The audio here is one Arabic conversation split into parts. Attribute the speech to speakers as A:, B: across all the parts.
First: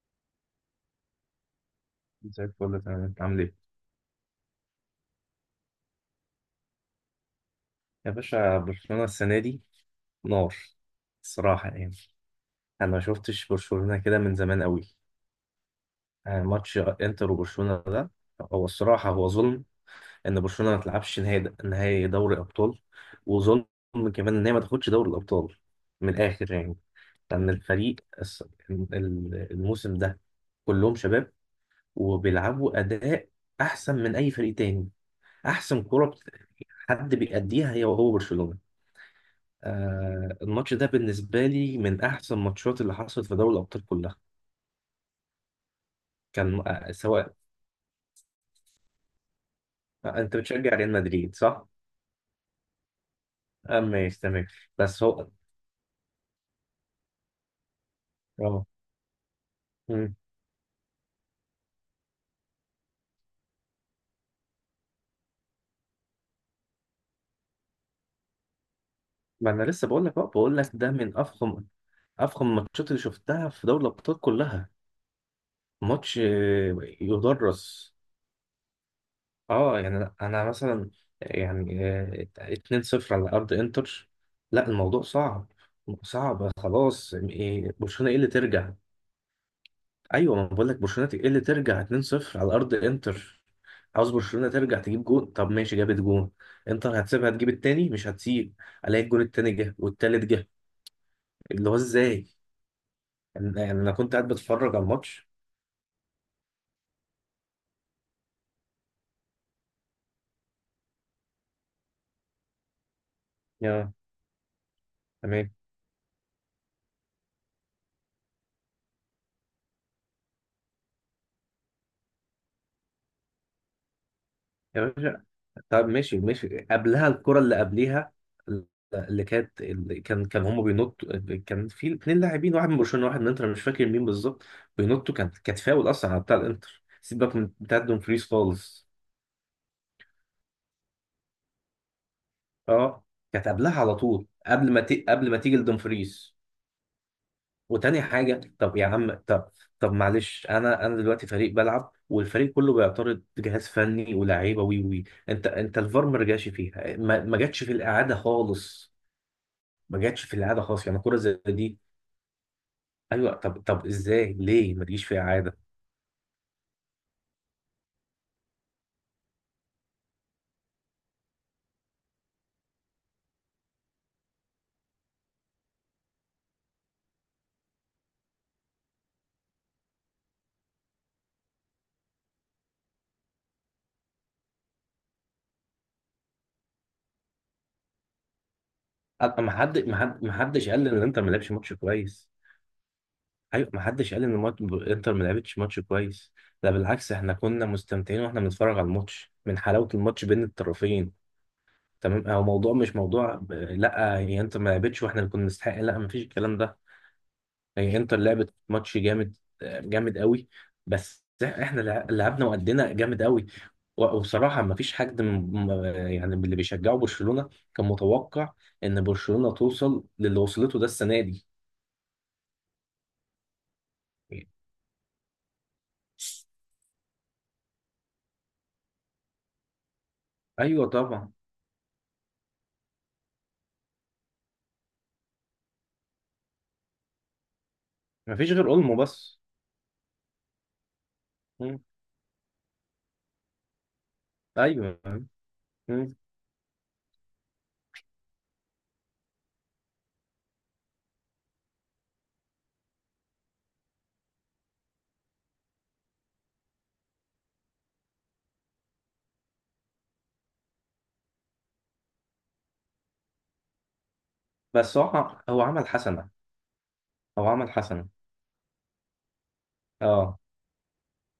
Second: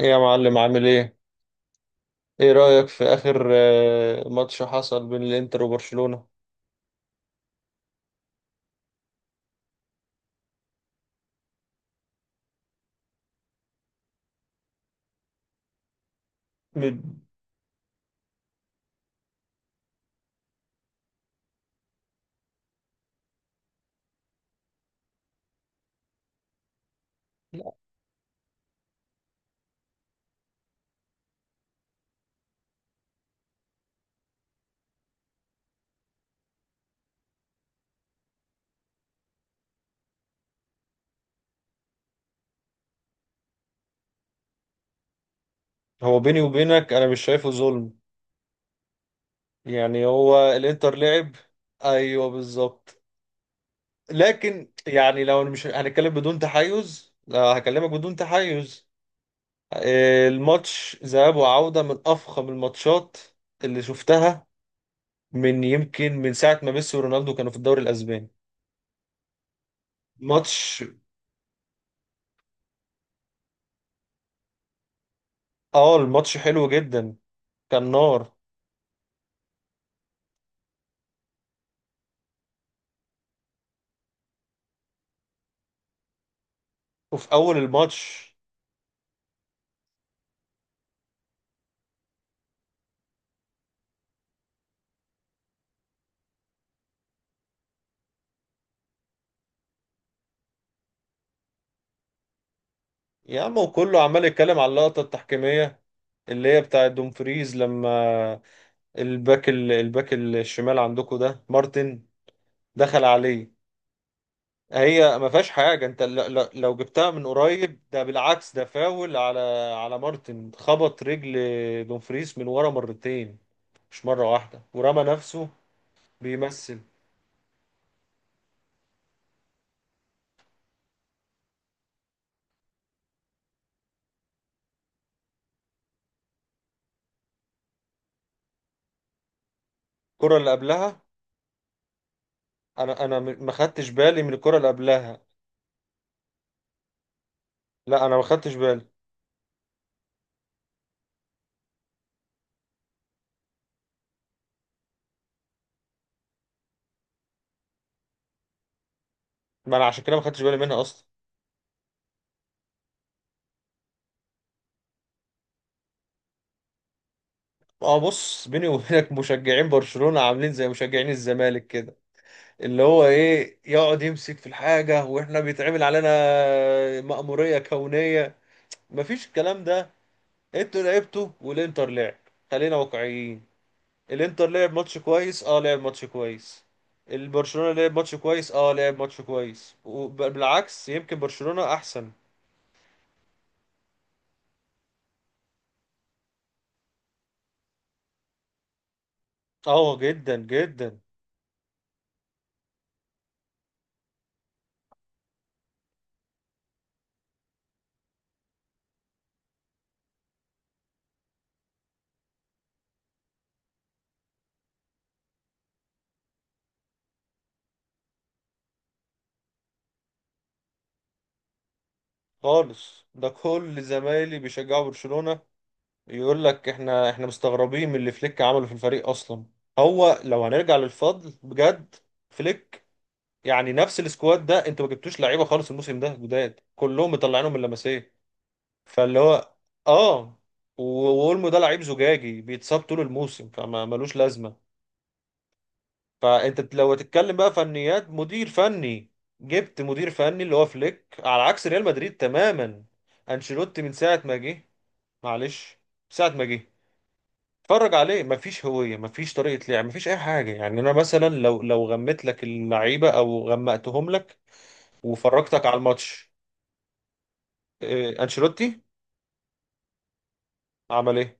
A: ايه يا معلم، عامل ايه؟
B: زي
A: ايه
B: الفل
A: رأيك
B: تمام.
A: في
B: انت عامل
A: آخر
B: ايه؟
A: ماتش حصل بين الانتر وبرشلونة؟
B: يا باشا، برشلونة السنة دي نار الصراحة يعني. أنا ما شفتش برشلونة كده من زمان قوي. يعني ماتش
A: بد-
B: إنتر وبرشلونة ده، هو الصراحة هو ظلم إن برشلونة ما تلعبش نهائي دوري أبطال. وظلم كمان إن هي ما تاخدش دوري الأبطال من الآخر يعني. لأن الموسم ده كلهم شباب، وبيلعبوا أداء أحسن من أي فريق تاني. أحسن كرة حد بيأديها هي وهو برشلونة. آه الماتش ده بالنسبة لي من أحسن الماتشات اللي حصلت في دوري الأبطال كلها.
A: هو بيني
B: كان
A: وبينك انا مش
B: سواء.
A: شايفه ظلم. يعني
B: أنت
A: هو
B: بتشجع ريال
A: الانتر لعب.
B: مدريد صح؟
A: ايوه بالظبط.
B: آه ماشي تمام.
A: لكن
B: بس
A: يعني
B: هو
A: لو مش هنتكلم بدون تحيز، لا هكلمك بدون
B: اه
A: تحيز.
B: مم.
A: الماتش ذهاب وعودة من افخم الماتشات اللي شفتها، من يمكن من ساعة ما ميسي ورونالدو كانوا في الدوري الاسباني.
B: ما أنا لسه بقول لك بقى بقول لك
A: ماتش.
B: ده من أفخم أفخم الماتشات اللي شفتها في دوري الأبطال كلها.
A: اه
B: ماتش،
A: الماتش حلو جدا، كان
B: يدرس.
A: نار.
B: اه يعني أنا مثلا، يعني 2-0 على أرض إنتر. لا الموضوع صعب. صعب خلاص.
A: وفي اول
B: إيه، برشلونة إيه اللي
A: الماتش،
B: ترجع؟ ايوه ما بقول لك، برشلونه ايه اللي ترجع 2-0 على ارض انتر؟ عاوز برشلونه ترجع تجيب جون، طب ماشي جابت جون، انتر هتسيبها تجيب التاني؟ مش هتسيب. الاقي الجون التاني جه والتالت جه. اللي هو ازاي؟
A: يا عم
B: يعني انا
A: وكله
B: كنت
A: عمال
B: قاعد
A: يتكلم على
B: بتفرج على
A: اللقطه
B: الماتش.
A: التحكيميه اللي هي بتاعه دومفريز، لما الباك الباك الشمال عندكم ده مارتن دخل عليه.
B: يا
A: هي ما فيهاش
B: تمام
A: حاجه، انت لو جبتها من قريب ده بالعكس، ده فاول على على مارتن. خبط رجل دومفريز من ورا مرتين، مش مره واحده،
B: يا
A: ورمى
B: باشا.
A: نفسه
B: طب ماشي ماشي،
A: بيمثل.
B: قبلها الكره اللي قبليها، اللي كان هم بينطوا. كان في اتنين لاعبين، واحد من برشلونه واحد من انتر، أنا مش فاكر مين بالظبط. بينطوا، كانت فاول اصلا على بتاع الانتر، سيبك من بتاع دومفريز خالص.
A: الكره اللي قبلها، انا
B: اه
A: انا
B: كانت
A: ما
B: قبلها
A: خدتش
B: على
A: بالي
B: طول،
A: من الكره اللي
B: قبل ما
A: قبلها.
B: قبل ما تيجي لدومفريز. وتاني
A: لا انا ما
B: حاجه،
A: خدتش
B: طب
A: بالي.
B: يا عم، طب، طب معلش، انا دلوقتي فريق بلعب والفريق كله بيعترض، جهاز فني ولاعيبه وي وي انت الفار ما رجعش فيها، ما جاتش في الاعاده خالص.
A: ما انا
B: ما
A: عشان كده ما
B: جاتش في
A: خدتش بالي
B: الاعاده
A: منها
B: خالص يعني
A: اصلا.
B: كره زي دي. ايوه طب ازاي ليه ما تجيش في اعاده؟
A: اه بص، بيني وبينك مشجعين برشلونة عاملين زي مشجعين الزمالك كده، اللي هو ايه، يقعد يمسك في الحاجة واحنا بيتعمل علينا مأمورية كونية. مفيش الكلام ده. انتوا لعبتوا والانتر لعب. خلينا واقعيين، الانتر لعب ماتش كويس، اه لعب ماتش كويس. البرشلونة لعب ماتش كويس، اه لعب ماتش
B: ما
A: كويس،
B: حد ما حد ما حدش
A: وبالعكس
B: قال ان
A: يمكن
B: انت ما لعبش ماتش
A: برشلونة احسن.
B: كويس. ايوه ما حدش قال ان الماتش، انتر ما لعبتش ماتش كويس. لا بالعكس، احنا كنا مستمتعين واحنا بنتفرج على الماتش من حلاوه
A: اه
B: الماتش
A: جدا
B: بين
A: جدا.
B: الطرفين. تمام، هو موضوع مش موضوع لا هي انتر ما لعبتش واحنا اللي كنا نستحق، لا ما فيش الكلام ده. هي انتر لعبت ماتش جامد. جامد قوي. بس احنا لعبنا وادينا جامد قوي. وبصراحه ما فيش حد من، م- يعني من اللي بيشجعوا برشلونه، كان متوقع ان برشلونه توصل للي وصلته ده السنه دي.
A: خالص، ده كل زمايلي بيشجعوا برشلونة يقول لك احنا مستغربين من اللي فليك عمله في الفريق اصلا. هو لو هنرجع
B: ايوه طبعا.
A: للفضل بجد، فليك. يعني نفس السكواد ده، انتوا ما جبتوش لعيبه خالص الموسم ده جداد، كلهم مطلعينهم من لمسيه.
B: ما فيش غير اولمو
A: فاللي
B: بس.
A: هو، اه. واولمو ده
B: مم.
A: لعيب زجاجي بيتصاب طول الموسم، فما ملوش لازمه.
B: ايوه. مم.
A: فانت لو هتتكلم بقى فنيات مدير فني، جبت مدير فني اللي هو فليك، على عكس ريال مدريد تماما. انشيلوتي من ساعه ما جه، معلش، ساعه ما جه اتفرج عليه، مفيش هوية، مفيش طريقة لعب، مفيش أي حاجة. يعني أنا مثلا لو غميت لك اللعيبة أو غمقتهم لك
B: بس هو
A: وفرجتك على
B: عمل حسنه.
A: الماتش،
B: هو عمل حسنه.
A: أنشيلوتي
B: اه
A: عمل إيه؟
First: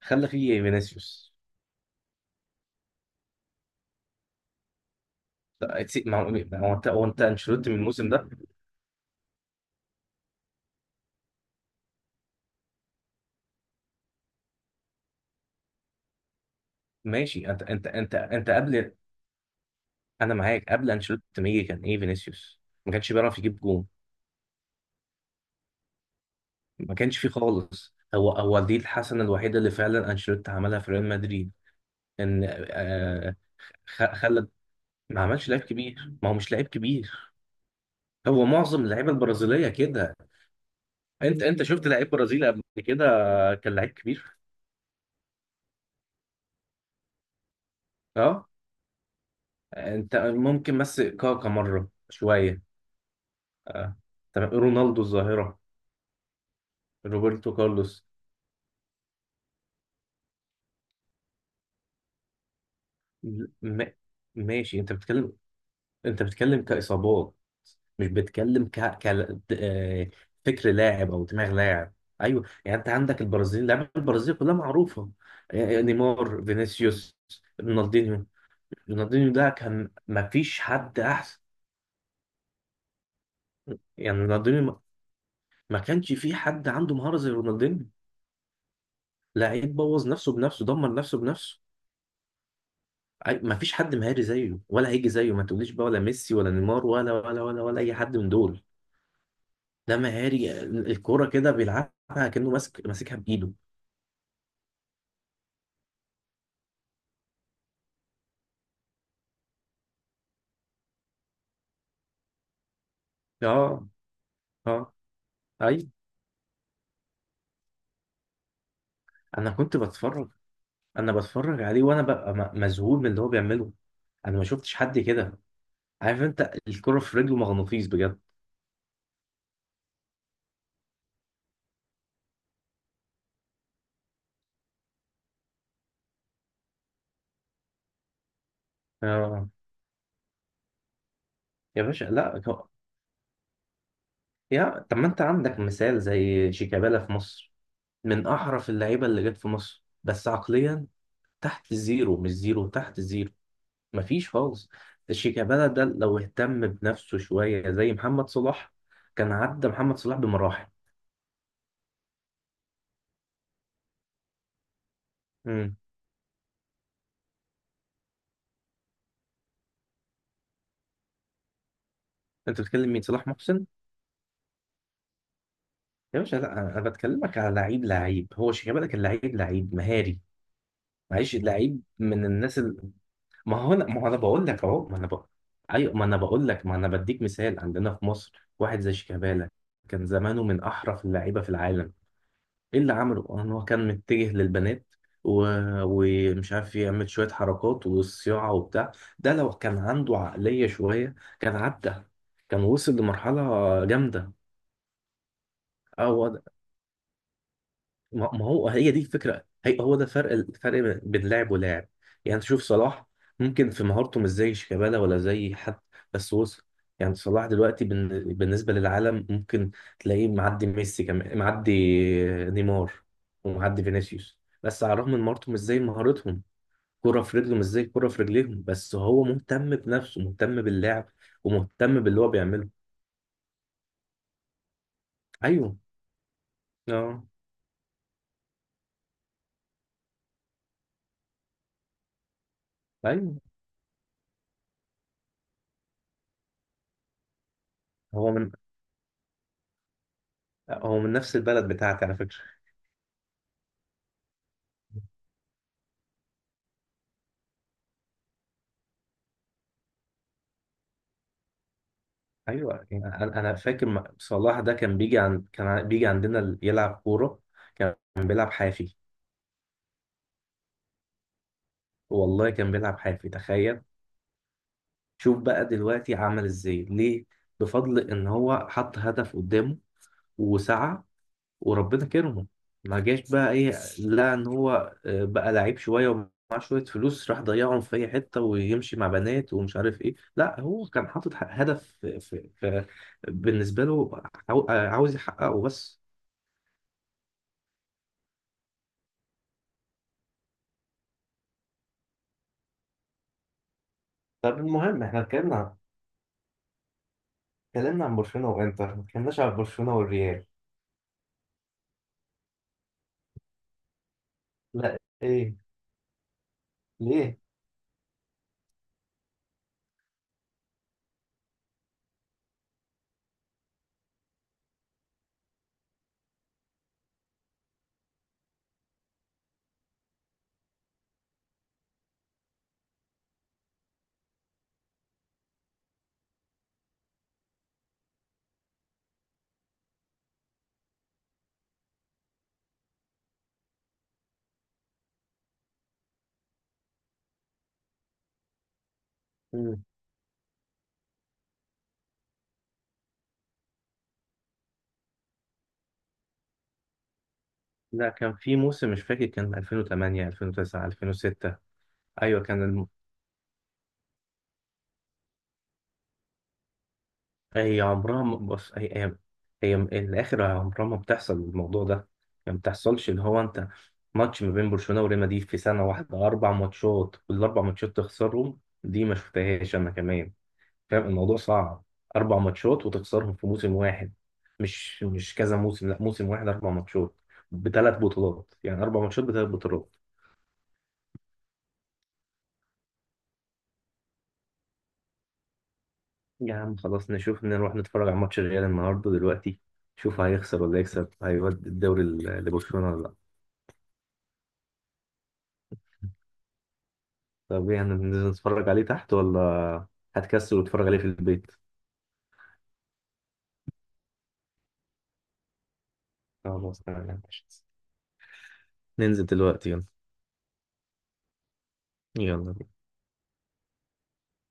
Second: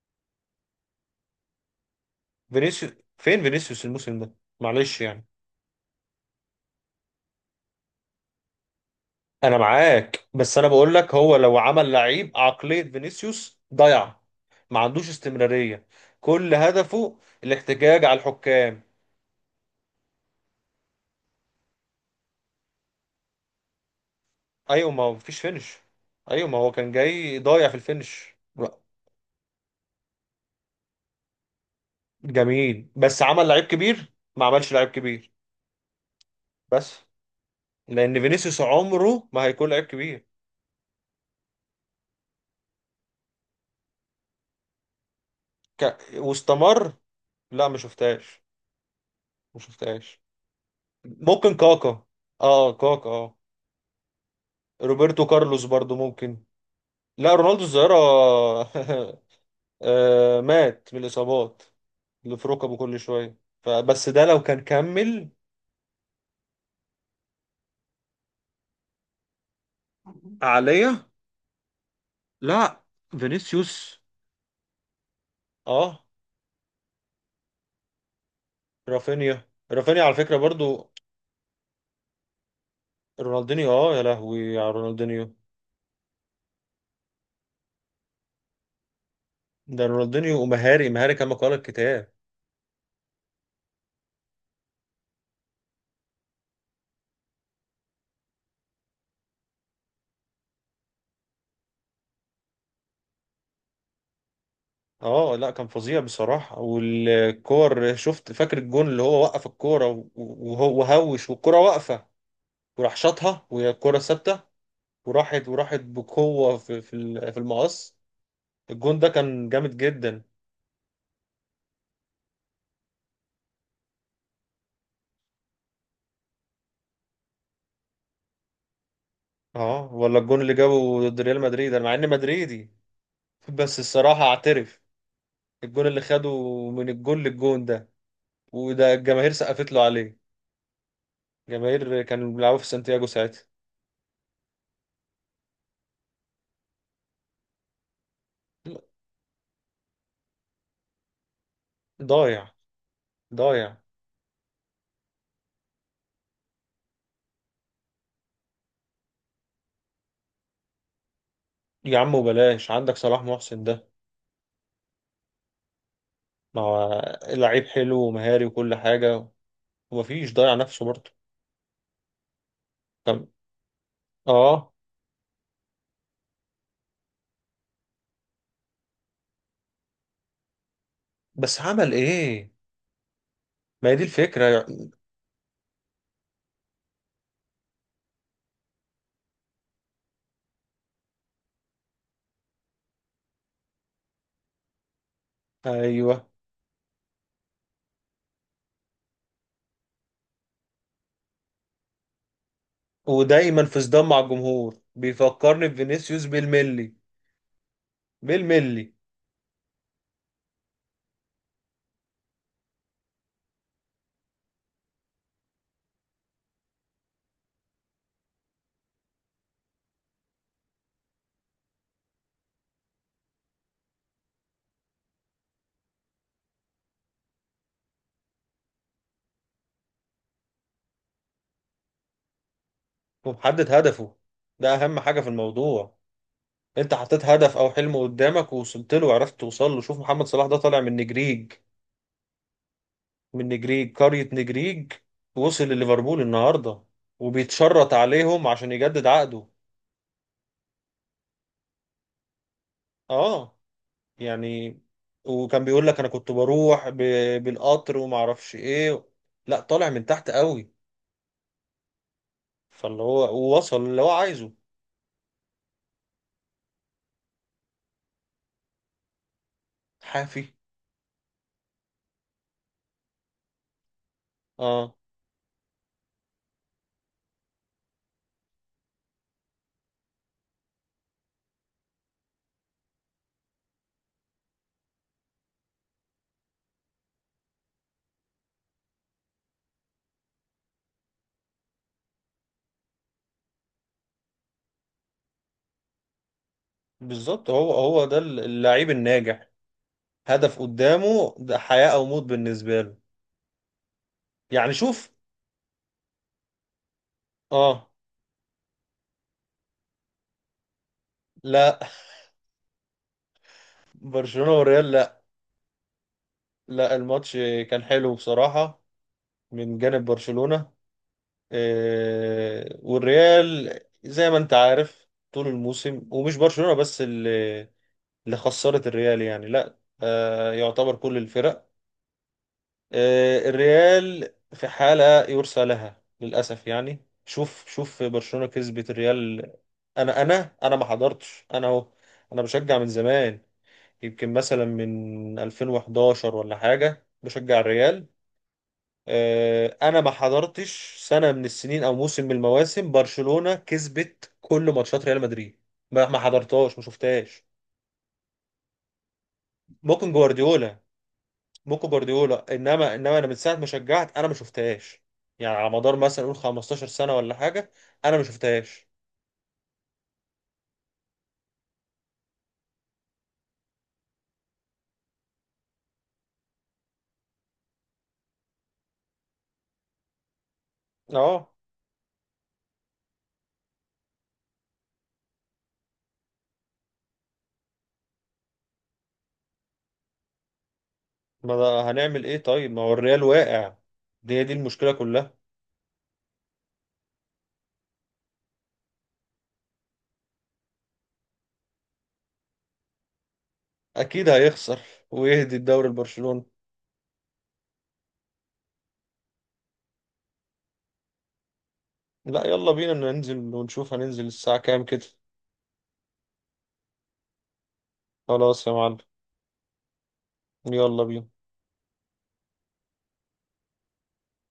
B: خلى فيه فينيسيوس.
A: فينيسيوس. فين فينيسيوس الموسم ده؟ معلش يعني.
B: لا، ما هو انت، هو انت انشيلوتي من الموسم ده.
A: أنا معاك، بس أنا بقول لك هو لو عمل لعيب عقلية فينيسيوس ضيع. ما عندوش استمرارية، كل هدفه
B: ماشي، انت انت
A: الاحتجاج
B: انت
A: على
B: انت
A: الحكام.
B: قبل، انا معاك، قبل انشيلوتي ما يجي كان ايه فينيسيوس؟ ما كانش بيعرف يجيب جون.
A: أيوة ما هو مفيش فينش. أيوة ما هو كان
B: ما كانش فيه
A: جاي ضايع في
B: خالص. هو
A: الفينش.
B: هو دي الحسنه الوحيده اللي فعلا انشيلوتي عملها في ريال مدريد. ان
A: جميل، بس
B: آه
A: عمل لعيب كبير، ما
B: خلى.
A: عملش لعيب
B: ما
A: كبير.
B: عملش لعيب كبير. ما هو مش لعيب
A: بس
B: كبير.
A: لان
B: هو
A: فينيسيوس
B: معظم اللعيبه
A: عمره ما
B: البرازيليه
A: هيكون لعيب
B: كده.
A: كبير.
B: انت شفت لعيب برازيلي قبل كده كان لعيب كبير؟
A: واستمر. لا ما شفتهاش.
B: اه
A: ما
B: انت
A: شفتهاش.
B: ممكن بس كاكا
A: ممكن
B: مره
A: كاكا.
B: شويه.
A: اه كاكا اه.
B: اه تمام، رونالدو
A: روبرتو
B: الظاهره،
A: كارلوس برضو ممكن. لا
B: روبرتو
A: رونالدو الظاهرة.
B: كارلوس.
A: مات من الإصابات اللي في ركبه كل شوية،
B: م...
A: فبس ده لو كان
B: ماشي، انت
A: كمل
B: بتتكلم، انت بتتكلم كاصابات، مش بتتكلم ك... ك... آه، فكر
A: عليا.
B: لاعب او دماغ لاعب. ايوه يعني
A: لا
B: انت عندك البرازيل، لعيبه
A: فينيسيوس
B: البرازيل كلها معروفه.
A: اه.
B: نيمار، فينيسيوس، رونالدينيو. رونالدينيو
A: رافينيا،
B: ده كان
A: رافينيا على
B: ما
A: فكرة
B: فيش
A: برضو،
B: حد احسن.
A: رونالدينيو. اه يا
B: يعني
A: لهوي على
B: رونالدينيو
A: رونالدينيو.
B: ما كانش في حد عنده مهارة زي رونالدينيو. لعيب
A: ده
B: بوظ نفسه
A: رونالدينيو،
B: بنفسه،
A: ومهاري
B: دمر
A: مهاري
B: نفسه
A: كما قال
B: بنفسه.
A: الكتاب.
B: ما فيش حد مهاري زيه ولا هيجي زيه. ما تقوليش بقى ولا ميسي ولا نيمار ولا اي حد من دول. ده مهاري، الكوره كده بيلعبها كأنه ماسكها بايده.
A: اه لا كان فظيع بصراحة. والكور، شفت فاكر الجون اللي هو وقف الكورة وهو وهوش والكورة واقفة، وراح شاطها وهي
B: اه،
A: الكورة ثابتة،
B: اه،
A: وراحت وراحت
B: اي،
A: بقوة في في المقص. الجون ده كان
B: انا
A: جامد
B: كنت
A: جدا.
B: بتفرج. انا بتفرج عليه وانا ببقى مذهول من اللي هو بيعمله. انا ما شفتش حد كده. عارف، انت الكرة في رجله مغناطيس بجد.
A: اه ولا الجون اللي جابه ضد ريال مدريد، انا مع اني مدريدي بس الصراحة اعترف، الجون اللي خده من الجون للجون ده، وده الجماهير
B: اه
A: سقفت له عليه،
B: يا
A: جماهير
B: باشا
A: كانوا
B: لا،
A: بيلعبوا في سانتياغو ساعتها.
B: يا طب ما انت عندك مثال زي شيكابالا في مصر. من احرف اللعيبه اللي جت في مصر، بس عقليا تحت الزيرو، مش
A: ضايع،
B: زيرو، تحت الزيرو.
A: ضايع.
B: مفيش خالص. شيكابالا ده لو اهتم بنفسه شويه زي محمد صلاح، كان عدى محمد صلاح بمراحل.
A: يا عم وبلاش عندك صلاح محسن ده.
B: امم
A: ما هو لعيب حلو ومهاري وكل حاجة، ومفيش ضايع نفسه برضه.
B: انت بتتكلم مين؟
A: كم.
B: صلاح محسن؟
A: اه.
B: يا باشا لا، انا بتكلمك على لعيب. لعيب، هو شيكابالا، كان لعيب، لعيب مهاري. معلش،
A: بس
B: لعيب
A: عمل
B: من
A: ايه؟
B: الناس ما هو انا
A: ما هي
B: ما
A: دي
B: هو انا بقول لك
A: الفكرة.
B: اهو، ما انا بقول. ايوه ما انا بقول لك، ما انا بديك مثال عندنا في مصر واحد زي شيكابالا، كان زمانه من احرف اللعيبه في العالم. ايه اللي عمله ان هو كان متجه للبنات و...
A: ايوه.
B: ومش عارف، يعمل شوية حركات وصياعة وبتاع. ده لو كان عنده عقلية شوية، كان عدى، كان وصل
A: ودايما في
B: لمرحلة
A: صدام مع
B: جامدة.
A: الجمهور، بيفكرني
B: اه
A: بفينيسيوس
B: هو،
A: بالملي.
B: ما هو هي
A: بالملي.
B: دي الفكره، هي هو ده الفرق بين لاعب ولاعب. يعني انت شوف صلاح، ممكن في مهارته مش زي شيكابالا ولا زي حد، بس وصل. يعني صلاح دلوقتي بالنسبه للعالم، ممكن تلاقيه معدي ميسي، كمان معدي نيمار، ومعدي فينيسيوس، بس على الرغم من مهارته مش زي مهارتهم، كرة في رجله مش زي كرة في رجليهم، بس هو مهتم بنفسه، مهتم باللعب، ومهتم باللي هو بيعمله.
A: ومحدد هدفه، ده اهم حاجة في
B: ايوه.
A: الموضوع. انت
B: اه.
A: حطيت هدف او حلم قدامك، ووصلت له وعرفت توصل له. شوف محمد صلاح ده، طالع من نجريج،
B: ايوه.
A: من نجريج، قرية نجريج. وصل لليفربول النهارده، وبيتشرط
B: هو
A: عليهم
B: من،
A: عشان يجدد عقده.
B: هو من نفس البلد بتاعتي على فكرة.
A: اه يعني. وكان بيقول لك انا كنت بروح بالقطر وما اعرفش ايه. لا طالع من تحت قوي.
B: ايوه
A: فاللي
B: يعني انا
A: هو وصل
B: فاكر،
A: اللي هو عايزه.
B: صلاح ده كان بيجي عند، كان بيجي عندنا يلعب كوره. كان بيلعب حافي.
A: حافي.
B: والله كان بيلعب حافي تخيل.
A: اه.
B: شوف بقى دلوقتي عمل ازاي ليه. بفضل ان هو حط هدف قدامه وسعى، وربنا كرمه. ما جاش بقى ايه، لا ان هو بقى لعيب شويه ومعاه شويه فلوس، راح ضيعهم في اي حته ويمشي مع بنات ومش عارف ايه. لا، هو كان حاطط هدف بالنسبه له، عاوز يحققه بس.
A: بالظبط، هو هو ده اللعيب الناجح. هدف قدامه، ده حياة او موت بالنسبة له.
B: طب
A: يعني
B: المهم
A: شوف.
B: احنا اتكلمنا،
A: اه.
B: اتكلمنا عن برشلونة وانتر، ما اتكلمناش عن برشلونة والريال.
A: لا برشلونة والريال
B: لا
A: لا.
B: ايه،
A: لا الماتش
B: ليه؟
A: كان حلو بصراحة، من جانب برشلونة. والريال زي ما انت عارف طول الموسم، ومش برشلونة بس اللي اللي خسرت الريال يعني، لا يعتبر كل الفرق، الريال في حالة يرثى لها للأسف. يعني شوف، شوف برشلونة كسبت الريال، انا ما حضرتش انا اهو. انا بشجع من زمان، يمكن مثلا من 2011 ولا حاجة بشجع الريال،
B: مم.
A: انا ما حضرتش سنه من السنين او موسم من المواسم برشلونه كسبت كل ماتشات ريال مدريد. ما حضرتهاش، ما شفتهاش.
B: لا كان في موسم مش فاكر، كان
A: ممكن
B: 2008
A: جوارديولا.
B: 2009 2006.
A: ممكن
B: ايوه
A: جوارديولا،
B: كان
A: انما انا من ساعه ما شجعت انا ما شفتهاش. يعني على مدار مثلا قول 15 سنه ولا حاجه،
B: هي
A: انا
B: عمرها
A: ما
B: بص، هي
A: شفتهاش.
B: هي, هي الاخر عمرها ما بتحصل، الموضوع ده يعني ما بتحصلش. اللي هو انت، ماتش ما بين برشلونة وريال مدريد في سنة واحدة، اربع ماتشات والاربع ماتشات تخسرهم، دي ما شفتهاش انا كمان. فاهم؟ الموضوع
A: اه.
B: صعب. اربع ماتشات وتخسرهم في موسم واحد، مش كذا موسم، لا موسم واحد اربع ماتشات بثلاث بطولات. يعني اربع ماتشات بثلاث بطولات.
A: ما ده هنعمل ايه طيب، ما هو الريال واقع، دي المشكله كلها.
B: يا عم خلاص، نشوف نروح نتفرج على ماتش الريال النهارده دلوقتي. شوف هيخسر ولا يكسب، هيودي الدوري لبرشلونه ولا لا.
A: اكيد هيخسر ويهدي الدوري لبرشلونه.
B: طب ايه، هننزل نتفرج عليه تحت ولا هتكسل وتتفرج عليه في البيت؟
A: لا يلا بينا ننزل ونشوف، هننزل الساعه كام كده؟
B: خلاص تمام يا باشا.
A: خلاص يا معلم.
B: ننزل دلوقتي يلا.
A: يلا بينا.
B: يلا